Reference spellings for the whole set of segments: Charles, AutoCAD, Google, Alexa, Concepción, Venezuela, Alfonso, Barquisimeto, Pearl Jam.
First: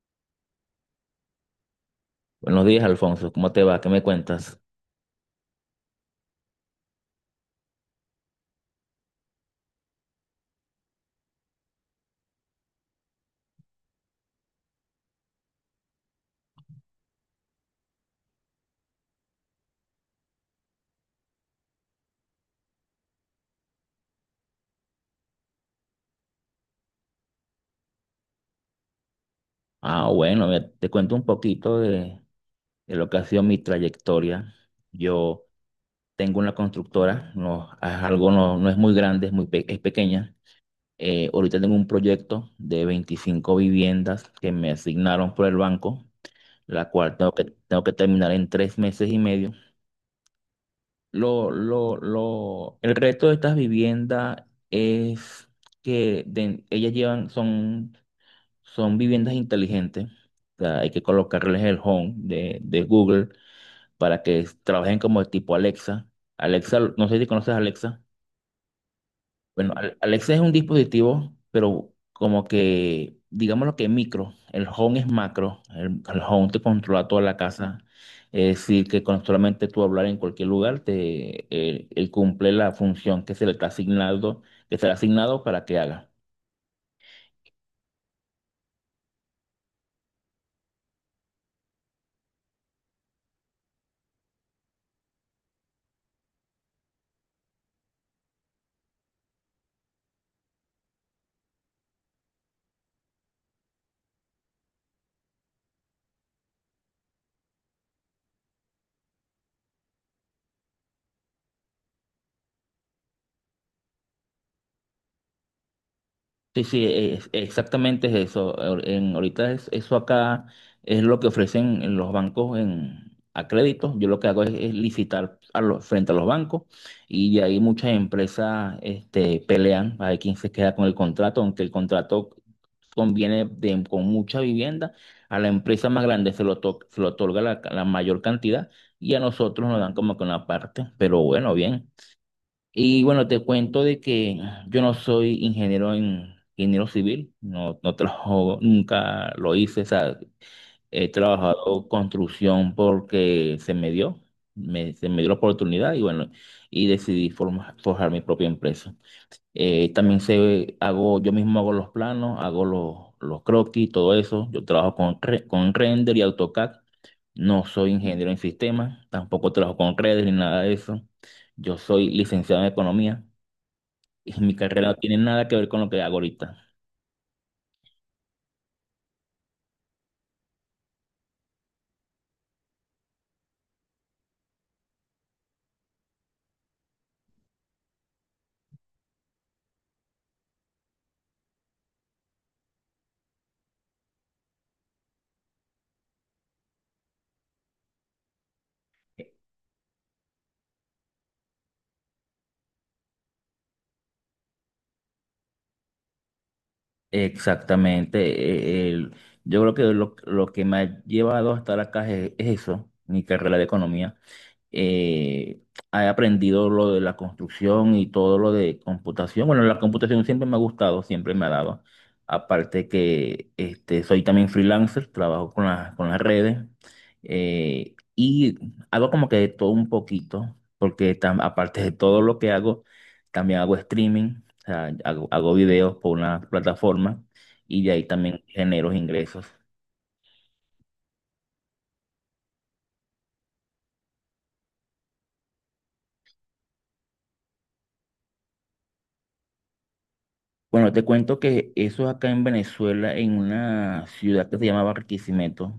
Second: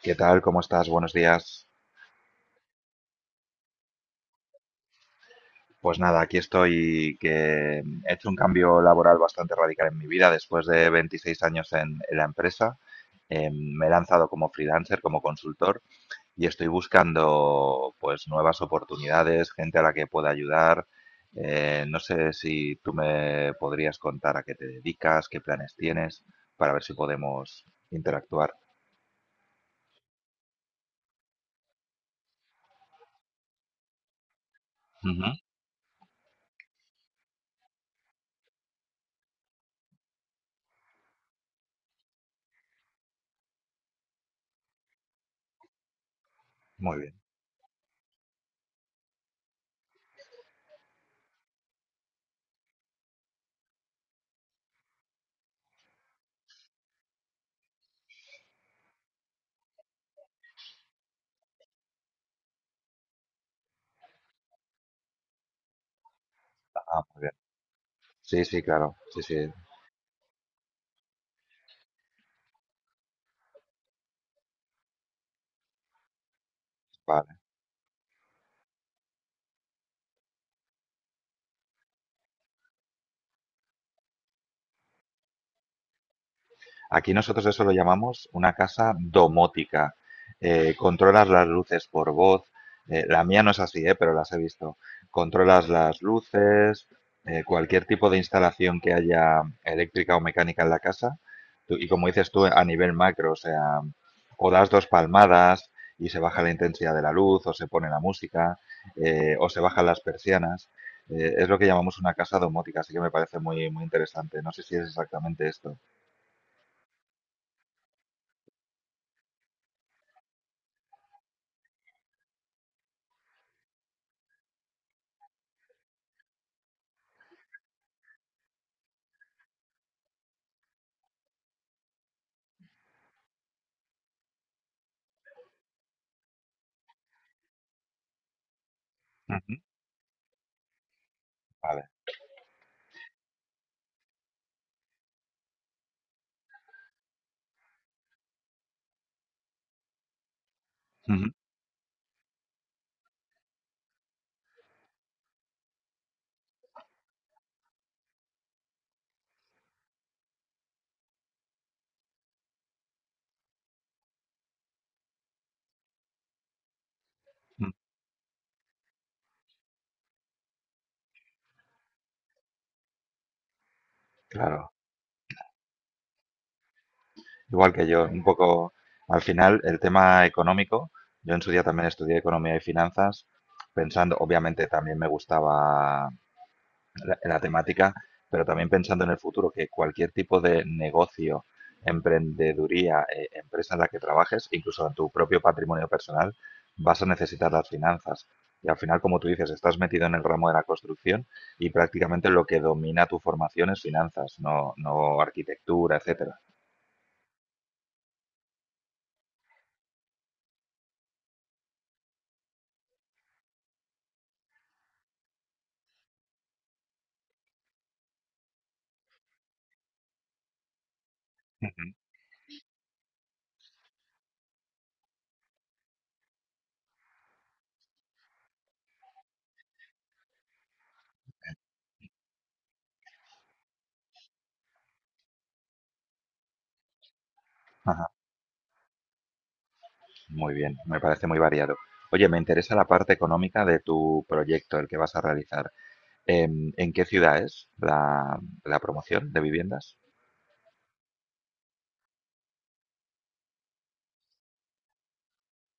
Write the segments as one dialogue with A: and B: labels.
A: ¿Qué tal? ¿Cómo estás? Buenos días.
B: Buenos días, Alfonso. ¿Cómo te va? ¿Qué me cuentas?
A: Pues nada, aquí estoy que he hecho un cambio laboral bastante radical en mi vida después de 26 años en la empresa. Me he lanzado como freelancer, como consultor y estoy buscando pues nuevas oportunidades, gente a la que pueda ayudar. No sé si tú me podrías contar a qué te dedicas, qué planes tienes, para ver si podemos interactuar.
B: Ah, bueno, mira, te cuento un poquito de lo que ha sido mi trayectoria.
A: Ujú.
B: Yo tengo una constructora, no, es algo no, no es muy grande, es pequeña. Ahorita tengo un proyecto de 25 viviendas que me asignaron por el banco, la
A: Muy
B: cual
A: bien.
B: tengo que terminar en 3 meses y medio. El reto de estas viviendas es que ellas llevan, son viviendas inteligentes. O sea, hay que colocarles el Home de Google para que trabajen como de tipo Alexa. Alexa,
A: Ah,
B: no sé
A: muy
B: si
A: bien.
B: conoces Alexa.
A: Sí, sí, claro. Sí, sí.
B: Bueno, Alexa es un dispositivo, pero como que, digamos, lo que es micro. El Home es macro. El Home te controla toda la
A: Vale.
B: casa. Es decir, que con solamente tú hablar en cualquier lugar, él cumple la función que se le está asignado, que se le ha asignado para que haga.
A: Aquí nosotros eso lo llamamos una casa domótica. Controlas las luces por voz. La mía no es así, pero las he visto. Controlas las luces, cualquier tipo de instalación que haya eléctrica o mecánica en la casa. Y como dices tú, a nivel macro, o sea, o das dos palmadas y se baja la intensidad de la luz, o se pone la música, o se bajan las persianas. Es lo que llamamos una casa domótica, así que me parece muy, muy interesante. No sé si es exactamente esto.
B: Sí, sí, exactamente es eso. Eso acá es lo que ofrecen en los bancos a crédito. Yo lo que hago es licitar frente a los bancos, y de ahí muchas empresas, pelean a ver quién se queda con el contrato, aunque el contrato conviene con mucha vivienda. A la empresa más grande se lo otorga la mayor cantidad, y a
A: Ujú.
B: nosotros nos dan como que una parte. Pero bueno,
A: Vale.
B: bien. Y bueno, te cuento de que yo no soy ingeniero, en ingeniero civil, no, no trabajo, nunca lo hice. O sea, he
A: Ujú,
B: trabajado construcción porque se me dio, se me dio la oportunidad y bueno, y decidí forjar mi propia empresa. También yo mismo hago los planos, hago los croquis, todo eso. Yo trabajo con render y AutoCAD. No
A: ujú.
B: soy ingeniero en sistemas, tampoco trabajo con redes ni nada de eso. Yo soy licenciado en economía. Y Mi
A: Claro,
B: carrera no tiene nada que ver con lo que hago ahorita.
A: igual que yo, un poco al final el tema económico, yo en su día también estudié economía y finanzas, pensando, obviamente también me gustaba la temática, pero también pensando en el futuro que cualquier tipo de negocio, emprendeduría, empresa en la que trabajes, incluso en tu propio patrimonio personal, vas a necesitar las finanzas. Y al final, como tú dices, estás metido en el ramo de la construcción y prácticamente lo que domina tu formación es finanzas, no, no arquitectura, etcétera.
B: Exactamente. Yo creo que lo que me ha llevado a estar acá es eso, mi carrera de economía. Eh, He aprendido lo de la construcción y todo lo de computación. Bueno, la computación siempre me ha gustado, siempre me ha dado.
A: Ujú.
B: Aparte que, soy también freelancer, trabajo con las redes, y hago como que de todo un poquito, porque aparte de todo lo que hago, también hago streaming. O sea, hago videos por una plataforma y de ahí
A: Ajá,
B: también genero ingresos.
A: muy bien, me parece muy variado. Oye, me interesa la parte económica de tu proyecto, el que vas a realizar. ¿En qué ciudad es la promoción de viviendas?
B: Bueno, te cuento que eso acá en Venezuela, en una ciudad que se llama Barquisimeto,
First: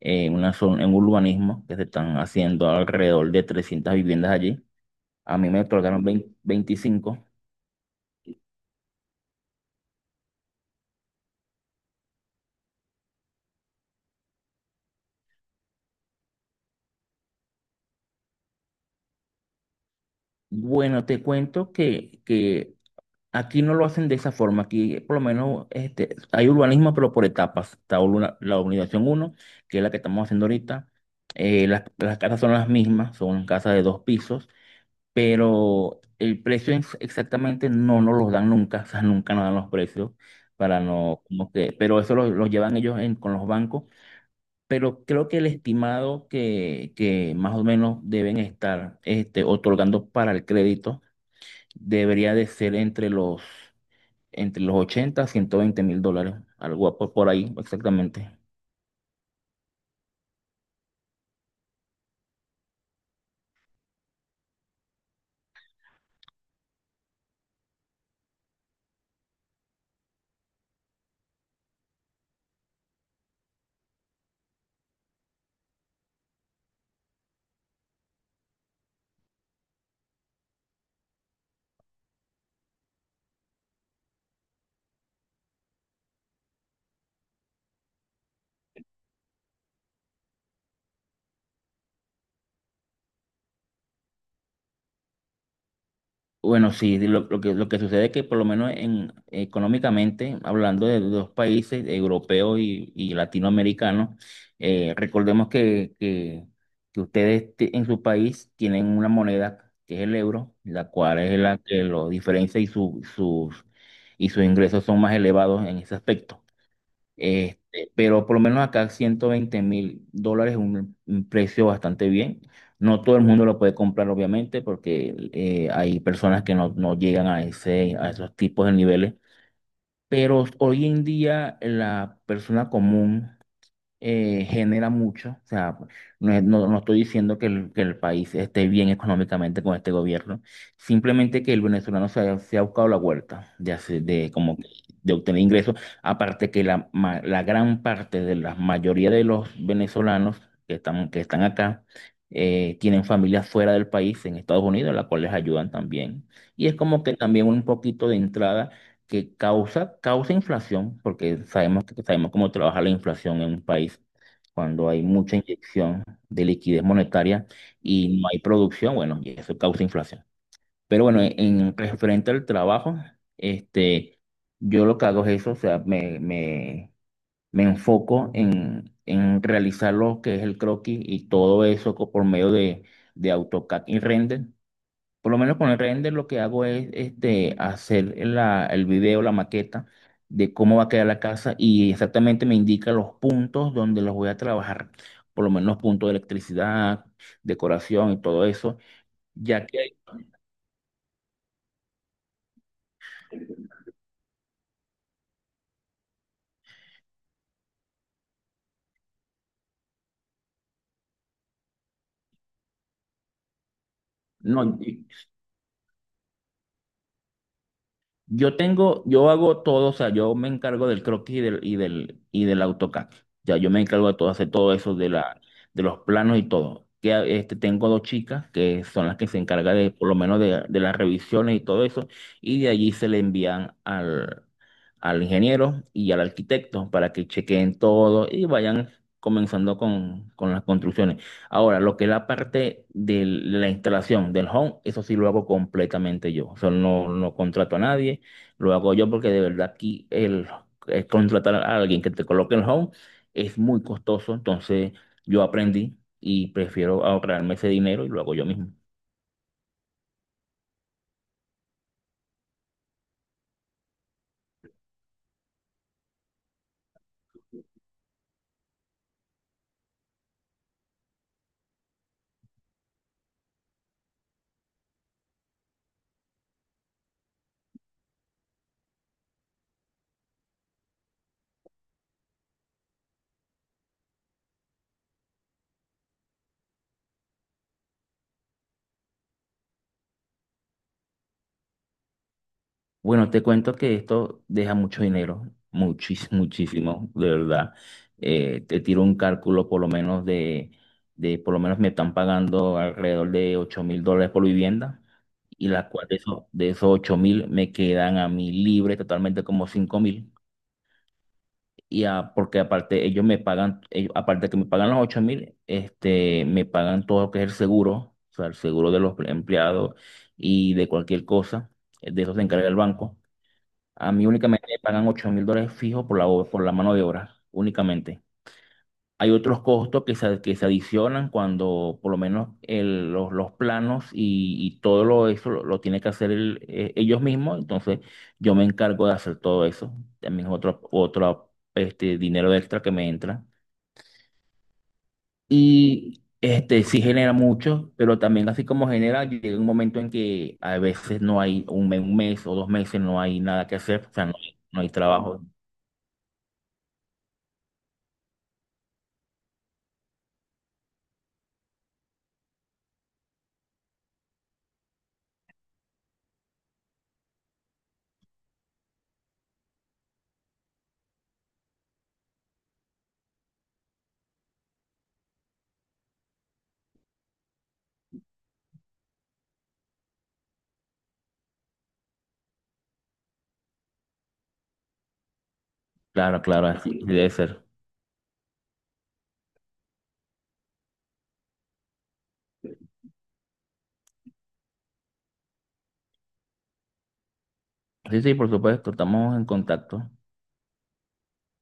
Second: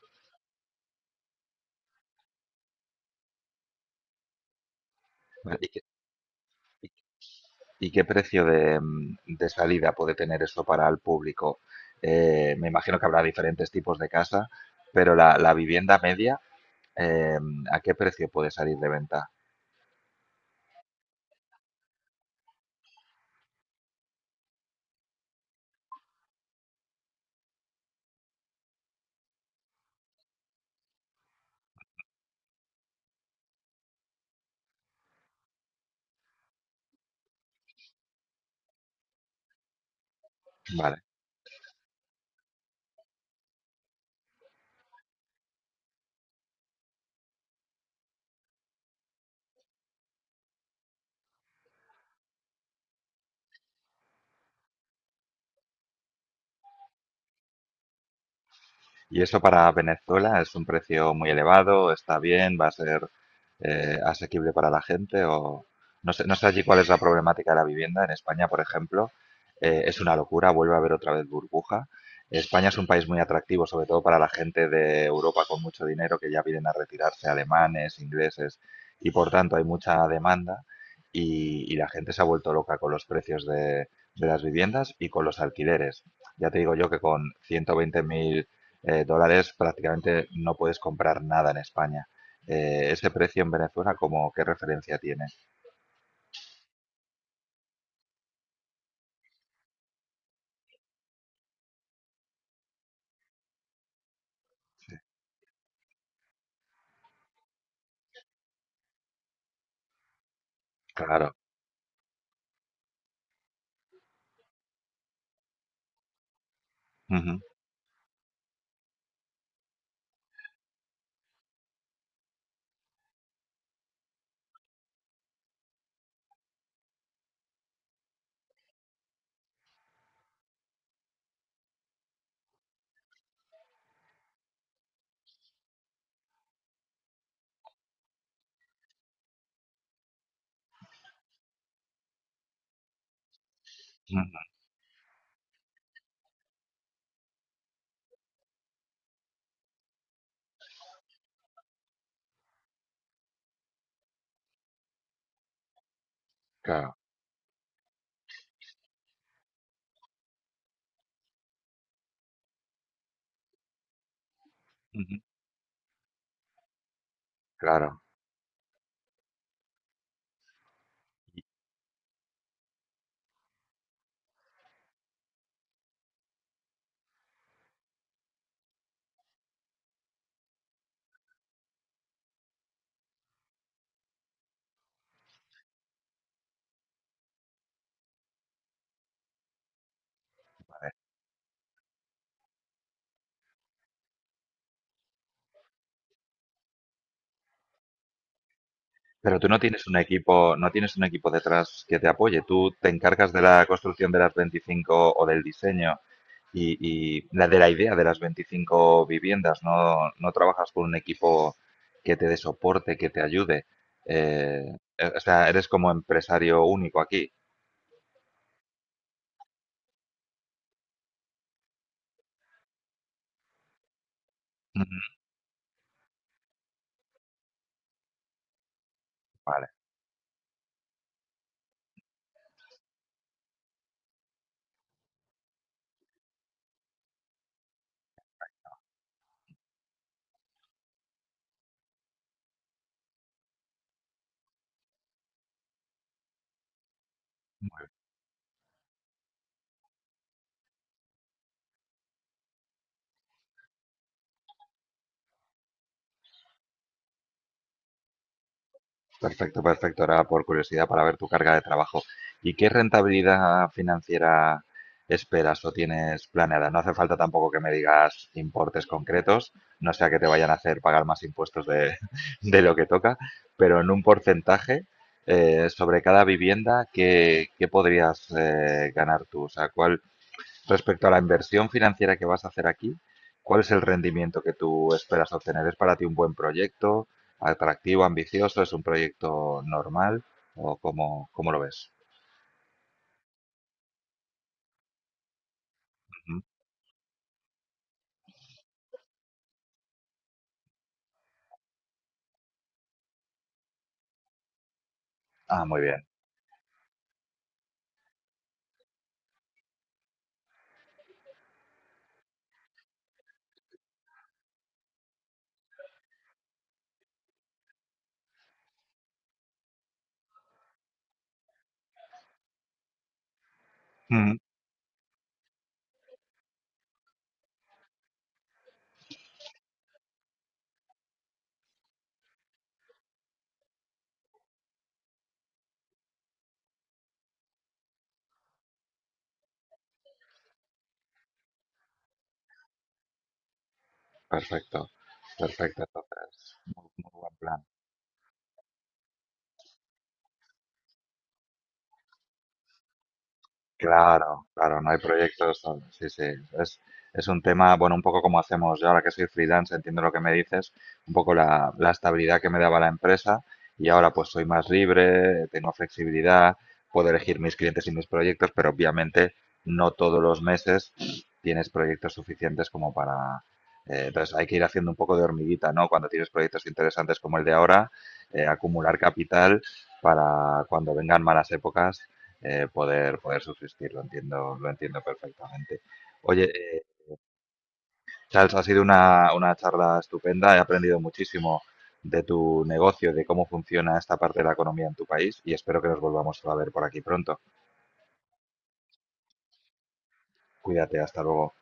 B: en una zona, en un urbanismo que se están haciendo alrededor de 300 viviendas allí. A mí
A: Vale.
B: me
A: ¿Y qué,
B: otorgaron veinte
A: y-
B: 25.
A: y qué precio de, de salida puede tener eso para el público? Me imagino que habrá diferentes tipos de casa, pero la vivienda media, ¿a qué precio puede salir de venta?
B: Bueno, te cuento que aquí no lo hacen de esa forma. Aquí, por lo menos, hay urbanismo, pero por etapas. La urbanización uno, que es la que estamos haciendo ahorita. Las casas son las mismas, son casas de dos pisos, pero el precio exactamente no nos los dan nunca. O sea, nunca nos dan los precios para
A: Vale.
B: no, como que, pero eso lo llevan ellos con los bancos. Pero creo que el estimado que más o menos deben estar, otorgando para el crédito, debería de ser entre los 80 a 120.000 dólares, algo por ahí exactamente.
A: Y eso para Venezuela es un precio muy elevado, está bien, va a ser asequible para la gente o no sé, no sé allí cuál es la problemática de la vivienda. En España, por ejemplo, es una locura, vuelve a haber otra vez burbuja. España es un país muy atractivo, sobre todo para la gente de Europa con mucho dinero que ya vienen a retirarse, alemanes, ingleses, y por tanto hay mucha demanda y la gente se ha vuelto loca con los precios de las viviendas y con los alquileres. Ya te digo yo que con 120,000 dólares prácticamente no puedes comprar nada en España. Ese precio en Venezuela, ¿cómo qué referencia tiene?
B: Bueno, sí, lo que sucede es que por lo menos económicamente, hablando de dos países, europeos y latinoamericanos, recordemos que ustedes en su país tienen una moneda que es el euro, la cual
A: Claro,
B: es la que lo diferencia, y sus ingresos son más elevados en ese aspecto.
A: ujú,
B: Pero por lo menos acá 120 mil dólares es un precio bastante bien. No todo el mundo lo puede comprar, obviamente, porque hay personas que no llegan a ese, a esos tipos de niveles. Pero hoy en día la persona común genera mucho. O sea, no estoy diciendo que el país esté bien económicamente con este gobierno, simplemente que el venezolano se ha, buscado la vuelta de, hacer- de,
A: ujú,
B: como que- de obtener ingresos. Aparte que la gran parte de la mayoría de los venezolanos que están acá tienen familias fuera del país, en Estados Unidos, las cuales ayudan también. Y es
A: claro,
B: como que también un poquito de entrada que causa inflación, porque sabemos cómo trabaja la inflación en un país cuando hay
A: ujú,
B: mucha inyección de liquidez monetaria
A: claro.
B: y no hay producción, bueno, y eso causa inflación. Pero bueno,
A: Y,
B: en referente al trabajo, este, yo lo que hago es eso. O sea, me enfoco en realizar lo que es el croquis y todo eso por medio de AutoCAD y Render. Por lo menos con el render, lo que hago es, hacer el video, la maqueta de cómo va a
A: vale.
B: quedar la casa, y exactamente me indica los puntos donde los voy a trabajar. Por lo menos puntos de electricidad, decoración y todo eso.
A: Pero tú no
B: Ya
A: tienes
B: que,
A: un equipo, no tienes un equipo detrás que te apoye. Tú te encargas de la construcción de las 25 o del diseño y, y la de la idea de las 25 viviendas. No, no trabajas con un equipo que te dé soporte, que te ayude.
B: no,
A: O sea, eres como empresario único aquí.
B: Yo tengo, yo hago todo. O sea, yo me encargo del croquis y del AutoCAD. Ya, yo me encargo de todo, hacer todo eso
A: Ujú.
B: de los planos y todo. Tengo dos chicas que son las que se
A: Vale.
B: encargan de, por lo menos, de las revisiones y todo eso. Y de allí se le envían al ingeniero y al arquitecto para que chequeen todo y vayan comenzando con las construcciones. Ahora, lo que es la parte de la instalación del home, eso sí lo hago completamente yo. O sea, no contrato a nadie. Lo hago yo porque de verdad aquí el contratar a alguien que te coloque el home es muy costoso. Entonces yo aprendí y prefiero ahorrarme ese dinero y lo hago yo mismo.
A: Perfecto, perfecto. Ahora, por curiosidad, para ver tu carga de trabajo. ¿Y qué rentabilidad financiera esperas o tienes planeada? No hace falta tampoco que me digas importes concretos, no sea que te vayan a hacer pagar más impuestos de, de lo que toca, pero en un porcentaje sobre cada vivienda, ¿qué, qué podrías ganar tú? O sea, ¿cuál respecto a la inversión financiera que vas a hacer aquí, ¿cuál es el rendimiento que tú esperas obtener? ¿Es para ti un buen proyecto, atractivo, ambicioso? ¿Es un proyecto normal? ¿O cómo, cómo lo ves?
B: Bueno, te cuento que esto deja mucho dinero, muchísimo,
A: Ujú.
B: muchísimo, de verdad. Te tiro un cálculo por lo menos por lo menos me están pagando alrededor de 8.000 dólares por vivienda,
A: Ah,
B: y
A: muy
B: la
A: bien.
B: cual de esos 8.000 me quedan a mí libre totalmente como 5.000. Porque aparte ellos me pagan, aparte de que me pagan los 8.000, me pagan todo lo que es el seguro, o sea, el seguro de los empleados y de cualquier cosa, de eso se encarga el banco. A mí
A: Ujú.
B: únicamente me pagan 8.000 dólares fijos por la mano de obra, únicamente. Hay otros costos que se adicionan cuando por lo menos los planos y todo lo, eso lo tiene que hacer ellos mismos. Entonces yo me encargo de hacer todo eso. También es otro dinero extra que me entra.
A: Perfecto, perfecto.
B: Y
A: Entonces,
B: este
A: muy,
B: sí
A: muy
B: genera
A: buen plan.
B: mucho, pero también así como genera, llega un momento en que a veces no hay un mes o 2 meses, no hay nada que hacer. O sea, no,
A: Claro,
B: hay-
A: claro,
B: no hay
A: no hay
B: trabajo.
A: proyectos. Sí, sí, es, es un tema, bueno, un poco como hacemos yo ahora que soy freelance, entiendo lo que me dices, un poco la estabilidad que me daba la empresa y ahora pues soy más libre, tengo flexibilidad, puedo elegir mis clientes y mis proyectos, pero obviamente no todos los meses tienes proyectos suficientes como para... entonces hay que ir haciendo un poco de hormiguita, ¿no? Cuando tienes proyectos interesantes como el de ahora, acumular capital para cuando vengan malas épocas poder, poder subsistir, lo entiendo perfectamente.
B: Claro,
A: Oye,
B: claro,
A: eh,
B: así debe ser.
A: Charles, ha sido una charla estupenda, he aprendido muchísimo de tu negocio, de cómo funciona esta parte de la economía en tu país y espero que nos volvamos a ver por aquí pronto.
B: Sí, sí, por supuesto, estamos en contacto.
A: Cuídate, hasta luego.